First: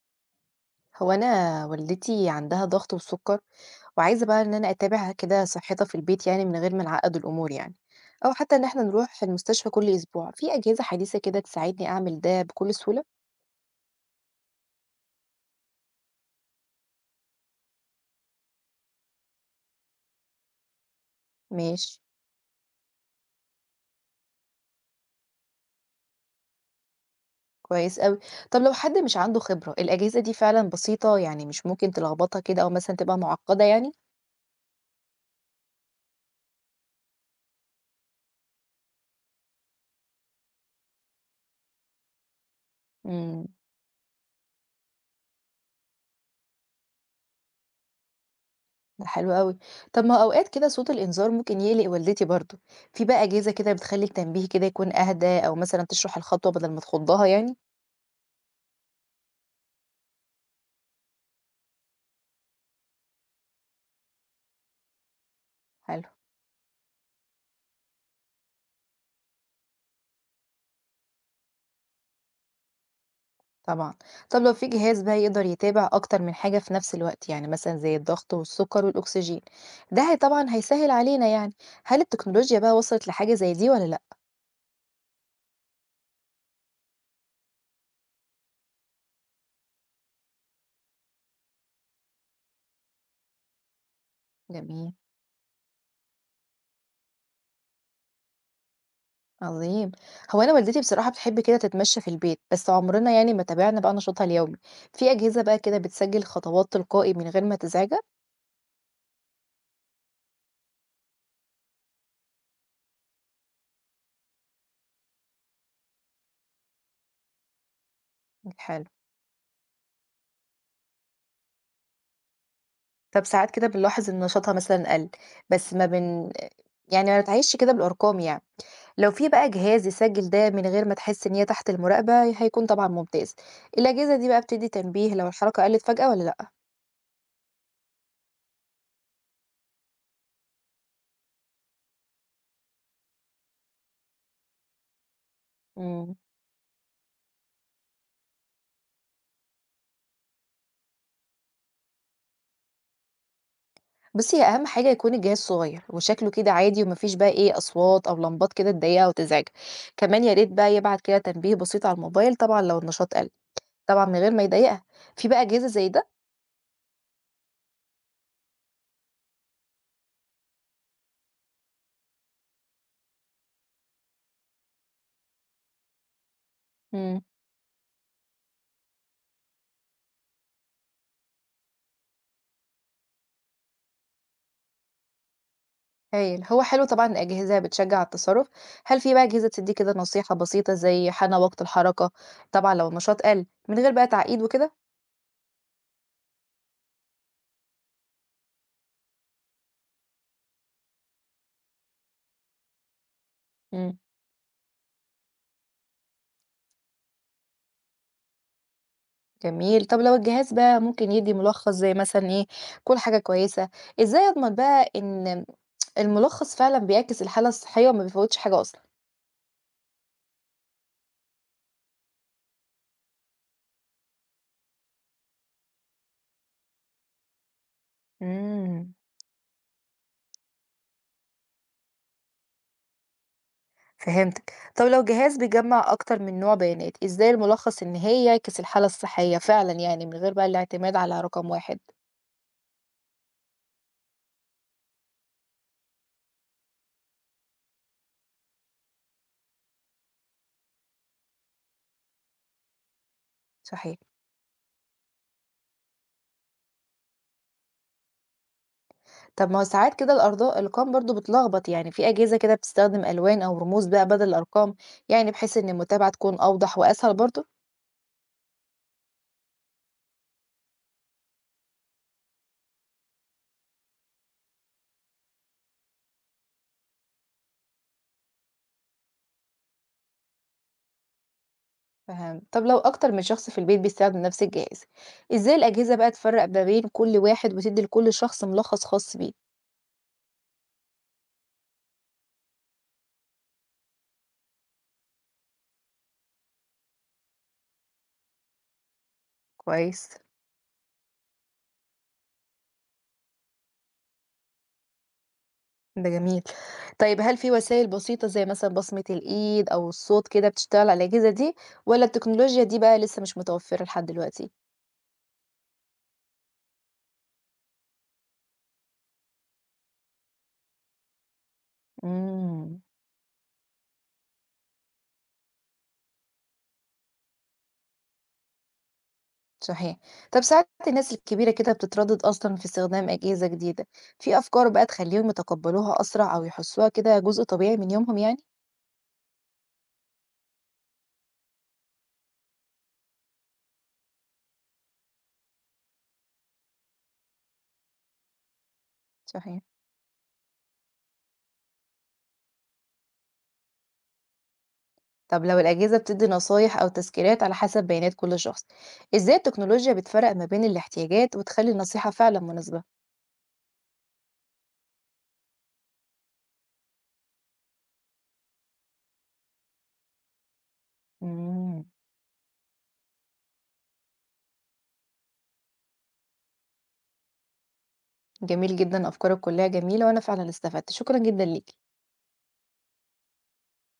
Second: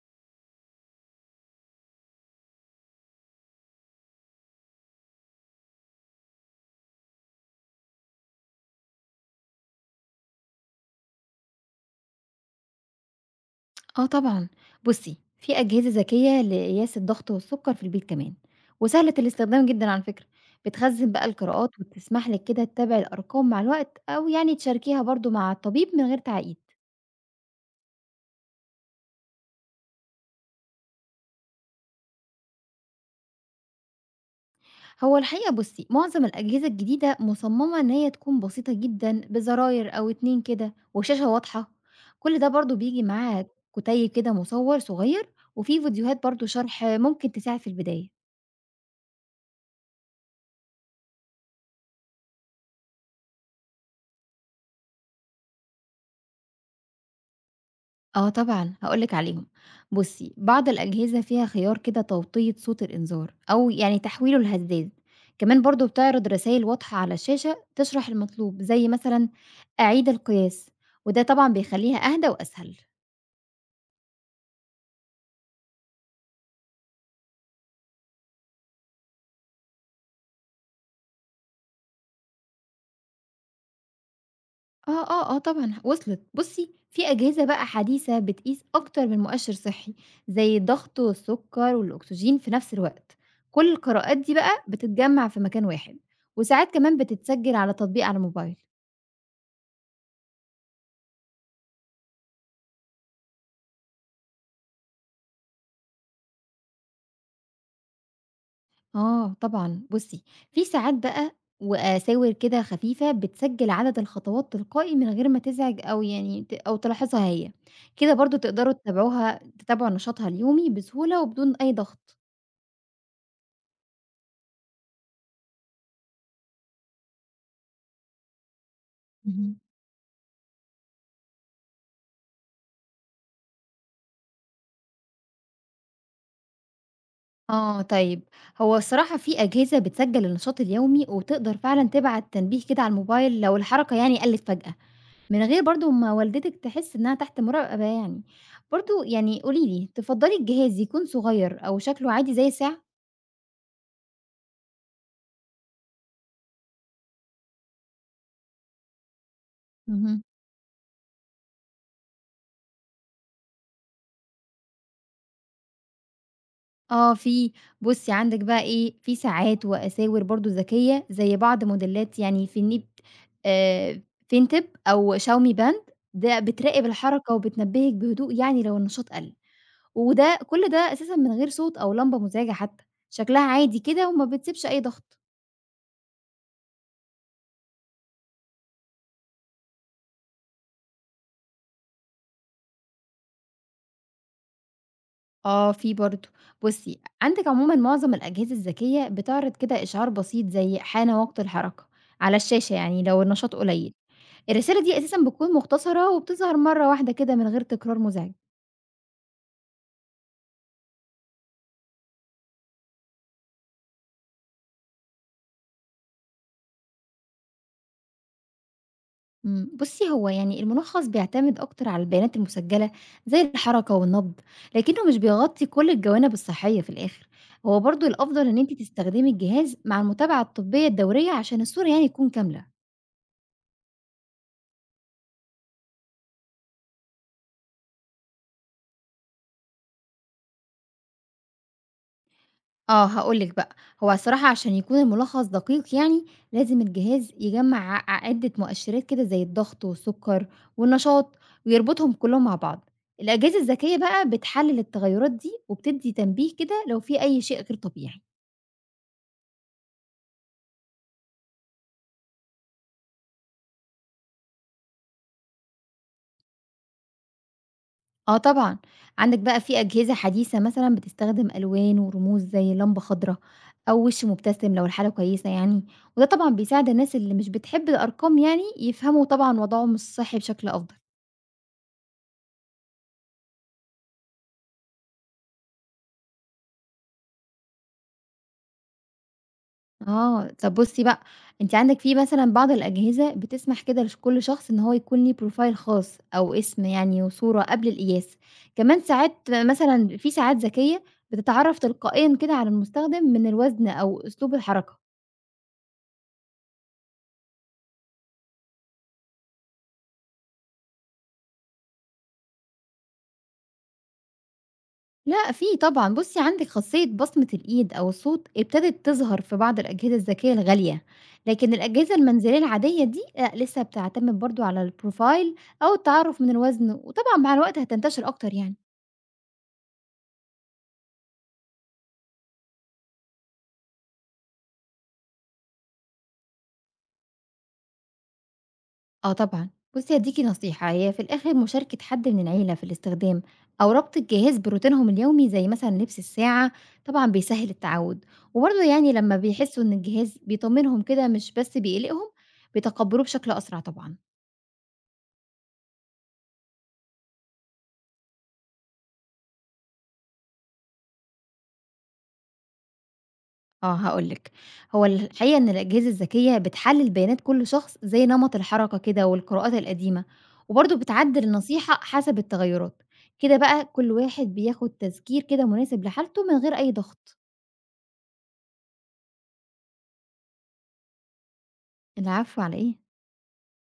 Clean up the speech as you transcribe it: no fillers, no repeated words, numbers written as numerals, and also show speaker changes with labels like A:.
A: هو أنا والدتي عندها ضغط وسُكّر، وعايزة بقى إن أنا أتابع كده صحّتها في البيت يعني من غير ما نعقّد الأمور يعني، أو حتى إن إحنا نروح المستشفى كل أسبوع، في أجهزة حديثة كده تساعدني أعمل ده بكل سهولة؟
B: آه طبعًا، بُصّي، في أجهزة ذكية لقياس الضغط والسُكّر في البيت كمان، وسهلة الاستخدام جدًا على فكرة، بتخزّن بقى القراءات
A: ماشي،
B: وبتسمح لِك كده تتابعي الأرقام مع الوقت أو يعني تشاركيها برضه مع الطبيب من غير تعقيد.
A: كويس أوي. طب لو حد مش عنده خبرة، الأجهزة دي فعلًا بسيطة يعني مش ممكن تلخبطها كده أو مثلًا تبقى معقّدة يعني؟
B: هو الحقيقة بُصّي، معظم الأجهزة الجديدة مصمّمة إن هي تكون بسيطة جدًا بزراير أو 2 كده وشاشة واضحة، كل ده برضه بييجي
A: إمم،
B: معاه كُتيب كده مُصوَّر صغير وفيه فيديوهات برضه شرح ممكن تساعد في البداية.
A: ده حلو أوي. طب ما هو أوقات كده صوت الإنذار ممكن يقلق والدتي برضه، في بقى أجهزة كده بتخلّي التنبيه كده يكون أهدى أو مثلًا تشرح الخطوة بدل ما تخضّها يعني؟
B: آه طبعًا، هاقول لِك عليهم. بُصّي، بعض الأجهزة فيها خيار كده توطية صوت الإنذار أو يعني تحويله لهزاز، كمان برضه
A: حلو.
B: بتعرض رسايل واضحة على الشاشة تشرح المطلوب، زي مثلًا أعيد القياس، وده طبعًا بيخلّيها أهدى وأسهل.
A: طبعًا. طب لو في جهاز بقى يقدر يتابع أكتر من حاجة في نفس الوقت، يعني مثلًا زي الضغط والسُكّر والأكسجين، ده هي طبعًا هيسهّل علينا يعني. هل التكنولوجيا بقى وصلت لحاجة زي دي والّا لأ؟
B: آه، طبعًا وصلت. بُصّي، في أجهزة بقى حديثة بتقيس أكتر من مؤشر صحي، زي الضغط والسكر والأكسجين في نفس الوقت. كل القراءات دي بقى
A: جميل،
B: بتتجمّع في مكان واحد، وساعات كمان بتتسجل على تطبيق على الموبايل.
A: عظيم. هو أنا والدتي بصراحة بتحب كده تتمشى في البيت، بس عمرنا يعني ما تابعنا بقى نشاطها اليومي. في أجهزة بقى كده بتسجّل خطوات تلقائي من غير ما تزعجك؟
B: آه طبعًا، بُصّي، في ساعات بقى وأساور كده خفيفة بتسجّل عدد الخطوات تلقائي من غير ما تزعج أو يعني أو تلاحظها هي، كده برضه تقدروا
A: حلو.
B: تتابعوها تتابعوا نشاطها اليومي بسهولة وبدون أي ضغط.
A: طب ساعات كده بنلاحظ إن نشاطها مثلًا قَل، بس ما بن يعني ما بنتعايشش كده بالأرقام يعني. لو في بقى
B: اهم.
A: جهاز يسجل ده من غير ما تحس إن هي تحت المراقبة هيكون طبعا ممتاز. الأجهزة دي بقى بتدي تنبيه لو الحركة قلت فجأة ولا لأ؟
B: آه طيب، هو الصراحة في أجهزة بتسجّل النشاط اليومي وتقدر فعلًا تبعت تنبيه كده على الموبايل لو الحركة يعني قلّت فجأة، من غير برضه ما
A: مم.
B: والدتِك تحس إنها تحت مراقبة يعني. برضه يعني قولي لي، تفضّلي الجهاز يكون صغير أو شكله عادي زي الساعة؟
A: بس هي أهم حاجة يكون الجهاز صغير وشكله كده عادي ومفيش بقى إيه أصوات أو لمبات كده تضايقها وتزعجها.
B: اهم.
A: كمان يا ريت بقى يبعت كده تنبيه بسيط على الموبايل طبعا لو النشاط قل، طبعا من غير ما يضايقها. في بقى أجهزة زي ده؟
B: آه في، بُصّي عندِك بقى إيه، في ساعات وأساور برضه ذكية زي بعض موديلات يعني فينيب آآ فينتِب أو شاومي باند، ده بتراقب
A: مم.
B: الحركة وبتنبهِك بهدوء يعني لو النشاط قَل، وده كل ده أساسًا من غير صوت أو لمبة مزعجة حتى، شكلها عادي كده وما بتسيبش أي ضغط.
A: هايل، هو حلو طبعا الأجهزة بتشجع على التصرف. هل في بقى أجهزة تدي كده نصيحة بسيطة زي حان وقت الحركة، طبعا لو النشاط قل من غير بقى تعقيد وكده؟
B: آه في برضه، بُصّي عندِك عمومًا معظم الأجهزة الذكية بتعرض كده إشعار بسيط زي حان وقت الحركة على الشاشة يعني لو النشاط قليل.
A: مم.
B: الرسالة دي أساسًا بتكون مختصرة وبتظهر مرّة واحدة كده من غير تكرار مزعج.
A: جميل. طب لو الجهاز بقى ممكن يدّي ملخص زي مثلًا إيه، كُل حاجة كويسة، إزاي أضمن بقى إن الملخص فعلًا بيعكس الحالة الصحية وما بيفوّتش حاجة أصلًا؟
B: بُصّي، هو يعني الملخّص بيعتمد أكتر على البيانات المسجّلة زي الحركة والنبض، لكنه مش بيغطي كل الجوانب الصحية في الآخر. هو برضه الأفضل إن أنتِ
A: إمم،
B: تستخدمي الجهاز مع المتابعة الطبية الدورية عشان الصورة يعني تكون كاملة.
A: فهمتك. طب لو جهاز بيجمّع أكتر من نوع بيانات، إزاي الملخص النهائي يعكس الحالة الصحية فعلًا يعني من غير بقى الاعتماد على رقم واحد؟
B: آه، هاقول لِك بقى، هو الصراحة عشان يكون الملخص دقيق يعني، لازم الجهاز يجمّع عدة مؤشرات كده زي الضغط والسكر والنشاط ويربطهم كلّهم مع بعض. الأجهزة
A: صحيح.
B: الذكية بقى بتحلل التغيرات دي وبتدّي تنبيه كده لو في أي شيء غير طبيعي.
A: طب ما هو ساعات كده الأرقام برضه بتلخبط، يعني في أجهزة كده بتستخدم ألوان أو رموز بقى بدل الأرقام، يعني بحيث إن المتابعة تكون أوضح وأسهل برضه؟
B: آه طبعًا، عندك بقى في أجهزة حديثة مثلًا بتستخدم ألوان ورموز زي لمبة خضرا أو وِش مبتسم لو الحالة كويسة يعني، وده طبعًا بيساعد الناس اللي مش بتحب الأرقام يعني يفهموا طبعًا وضعهم الصحّي بشكل أفضل.
A: فهمت. طب لو أكتر من شخص في البيت بيستخدم نفس الجهاز، إزاي الأجهزة بقى تفرق ما بين كل واحد وتدي لكل شخص ملخص خاص بيه؟
B: آه، طب بُصّي بقى، أنتِ عندِك في مثلًا بعض الأجهزة بتسمح كده كل شخص إن هو يكون ليه profile خاص أو اسم يعني وصورة قبل القياس، كمان ساعات
A: كويس،
B: مثلًا في ساعات ذكية بتتعرّف تلقائيًا كده على المستخدم من الوزن أو أسلوب الحركة.
A: ده جميل. طيب هل في وسائل بسيطة زي مثلا بصمة الإيد أو الصوت كده بتشتغل على الأجهزة دي ولا التكنولوجيا دي بقى لسه مش متوفرة لحد دلوقتي؟
B: لأ، في طبعًا، بُصّي عندِك خاصية بصمة الإيد أو الصوت ابتدت تظهر في بعض الأجهزة الذكية الغالية، لكن الأجهزة المنزلية
A: امم
B: العادية دي لأ، لسه بتعتمد برضه على الprofile أو التعرّف من الوزن، وطبعًا مع الوقت هتنتشر أكتر يعني.
A: صحيح. طب ساعات الناس الكبيرة كده بتتردد أصلا في استخدام أجهزة جديدة، في أفكار بقى تخليهم يتقبلوها أسرع أو يحسوها كده جزء طبيعي من يومهم يعني؟
B: آه طبعًا، بُصّي هادّيكِ نصيحة، هي في الآخر مشاركة حد من العيلة في الاستخدام أو ربط الجهاز بروتينهم اليومي زي مثلًا لبس الساعة، طبعًا بيسهّل التعوّد، وبرضه يعني لمّا
A: صحيح.
B: بيحسّوا إن الجهاز بيطمّنهم كده مش بس بيقلقهم، بيتقبّلوه بشكل أسرع طبعًا.
A: طب لو الأجهزة بتدي نصايح أو تذكيرات على حسب بيانات كل شخص، إزاي التكنولوجيا بتفرق ما بين الاحتياجات وتخلي النصيحة فعلا مناسبة؟
B: آه هاقول لِك، هو الحقيقة إن الأجهزة الذكية بتحلّل بيانات كل شخص زي نمط الحركة كده والقراءات القديمة، وبرضه بتعدّل
A: امم
B: النصيحة حسب التغيُّرات، كده بقى كل واحد بياخُد تذكير كده مناسب لحالته من غير أي ضغط.
A: جميل جدا أفكارك كلها جميلة وأنا فعلا استفدت، شكرا جدا ليك.
B: العفو على إيه؟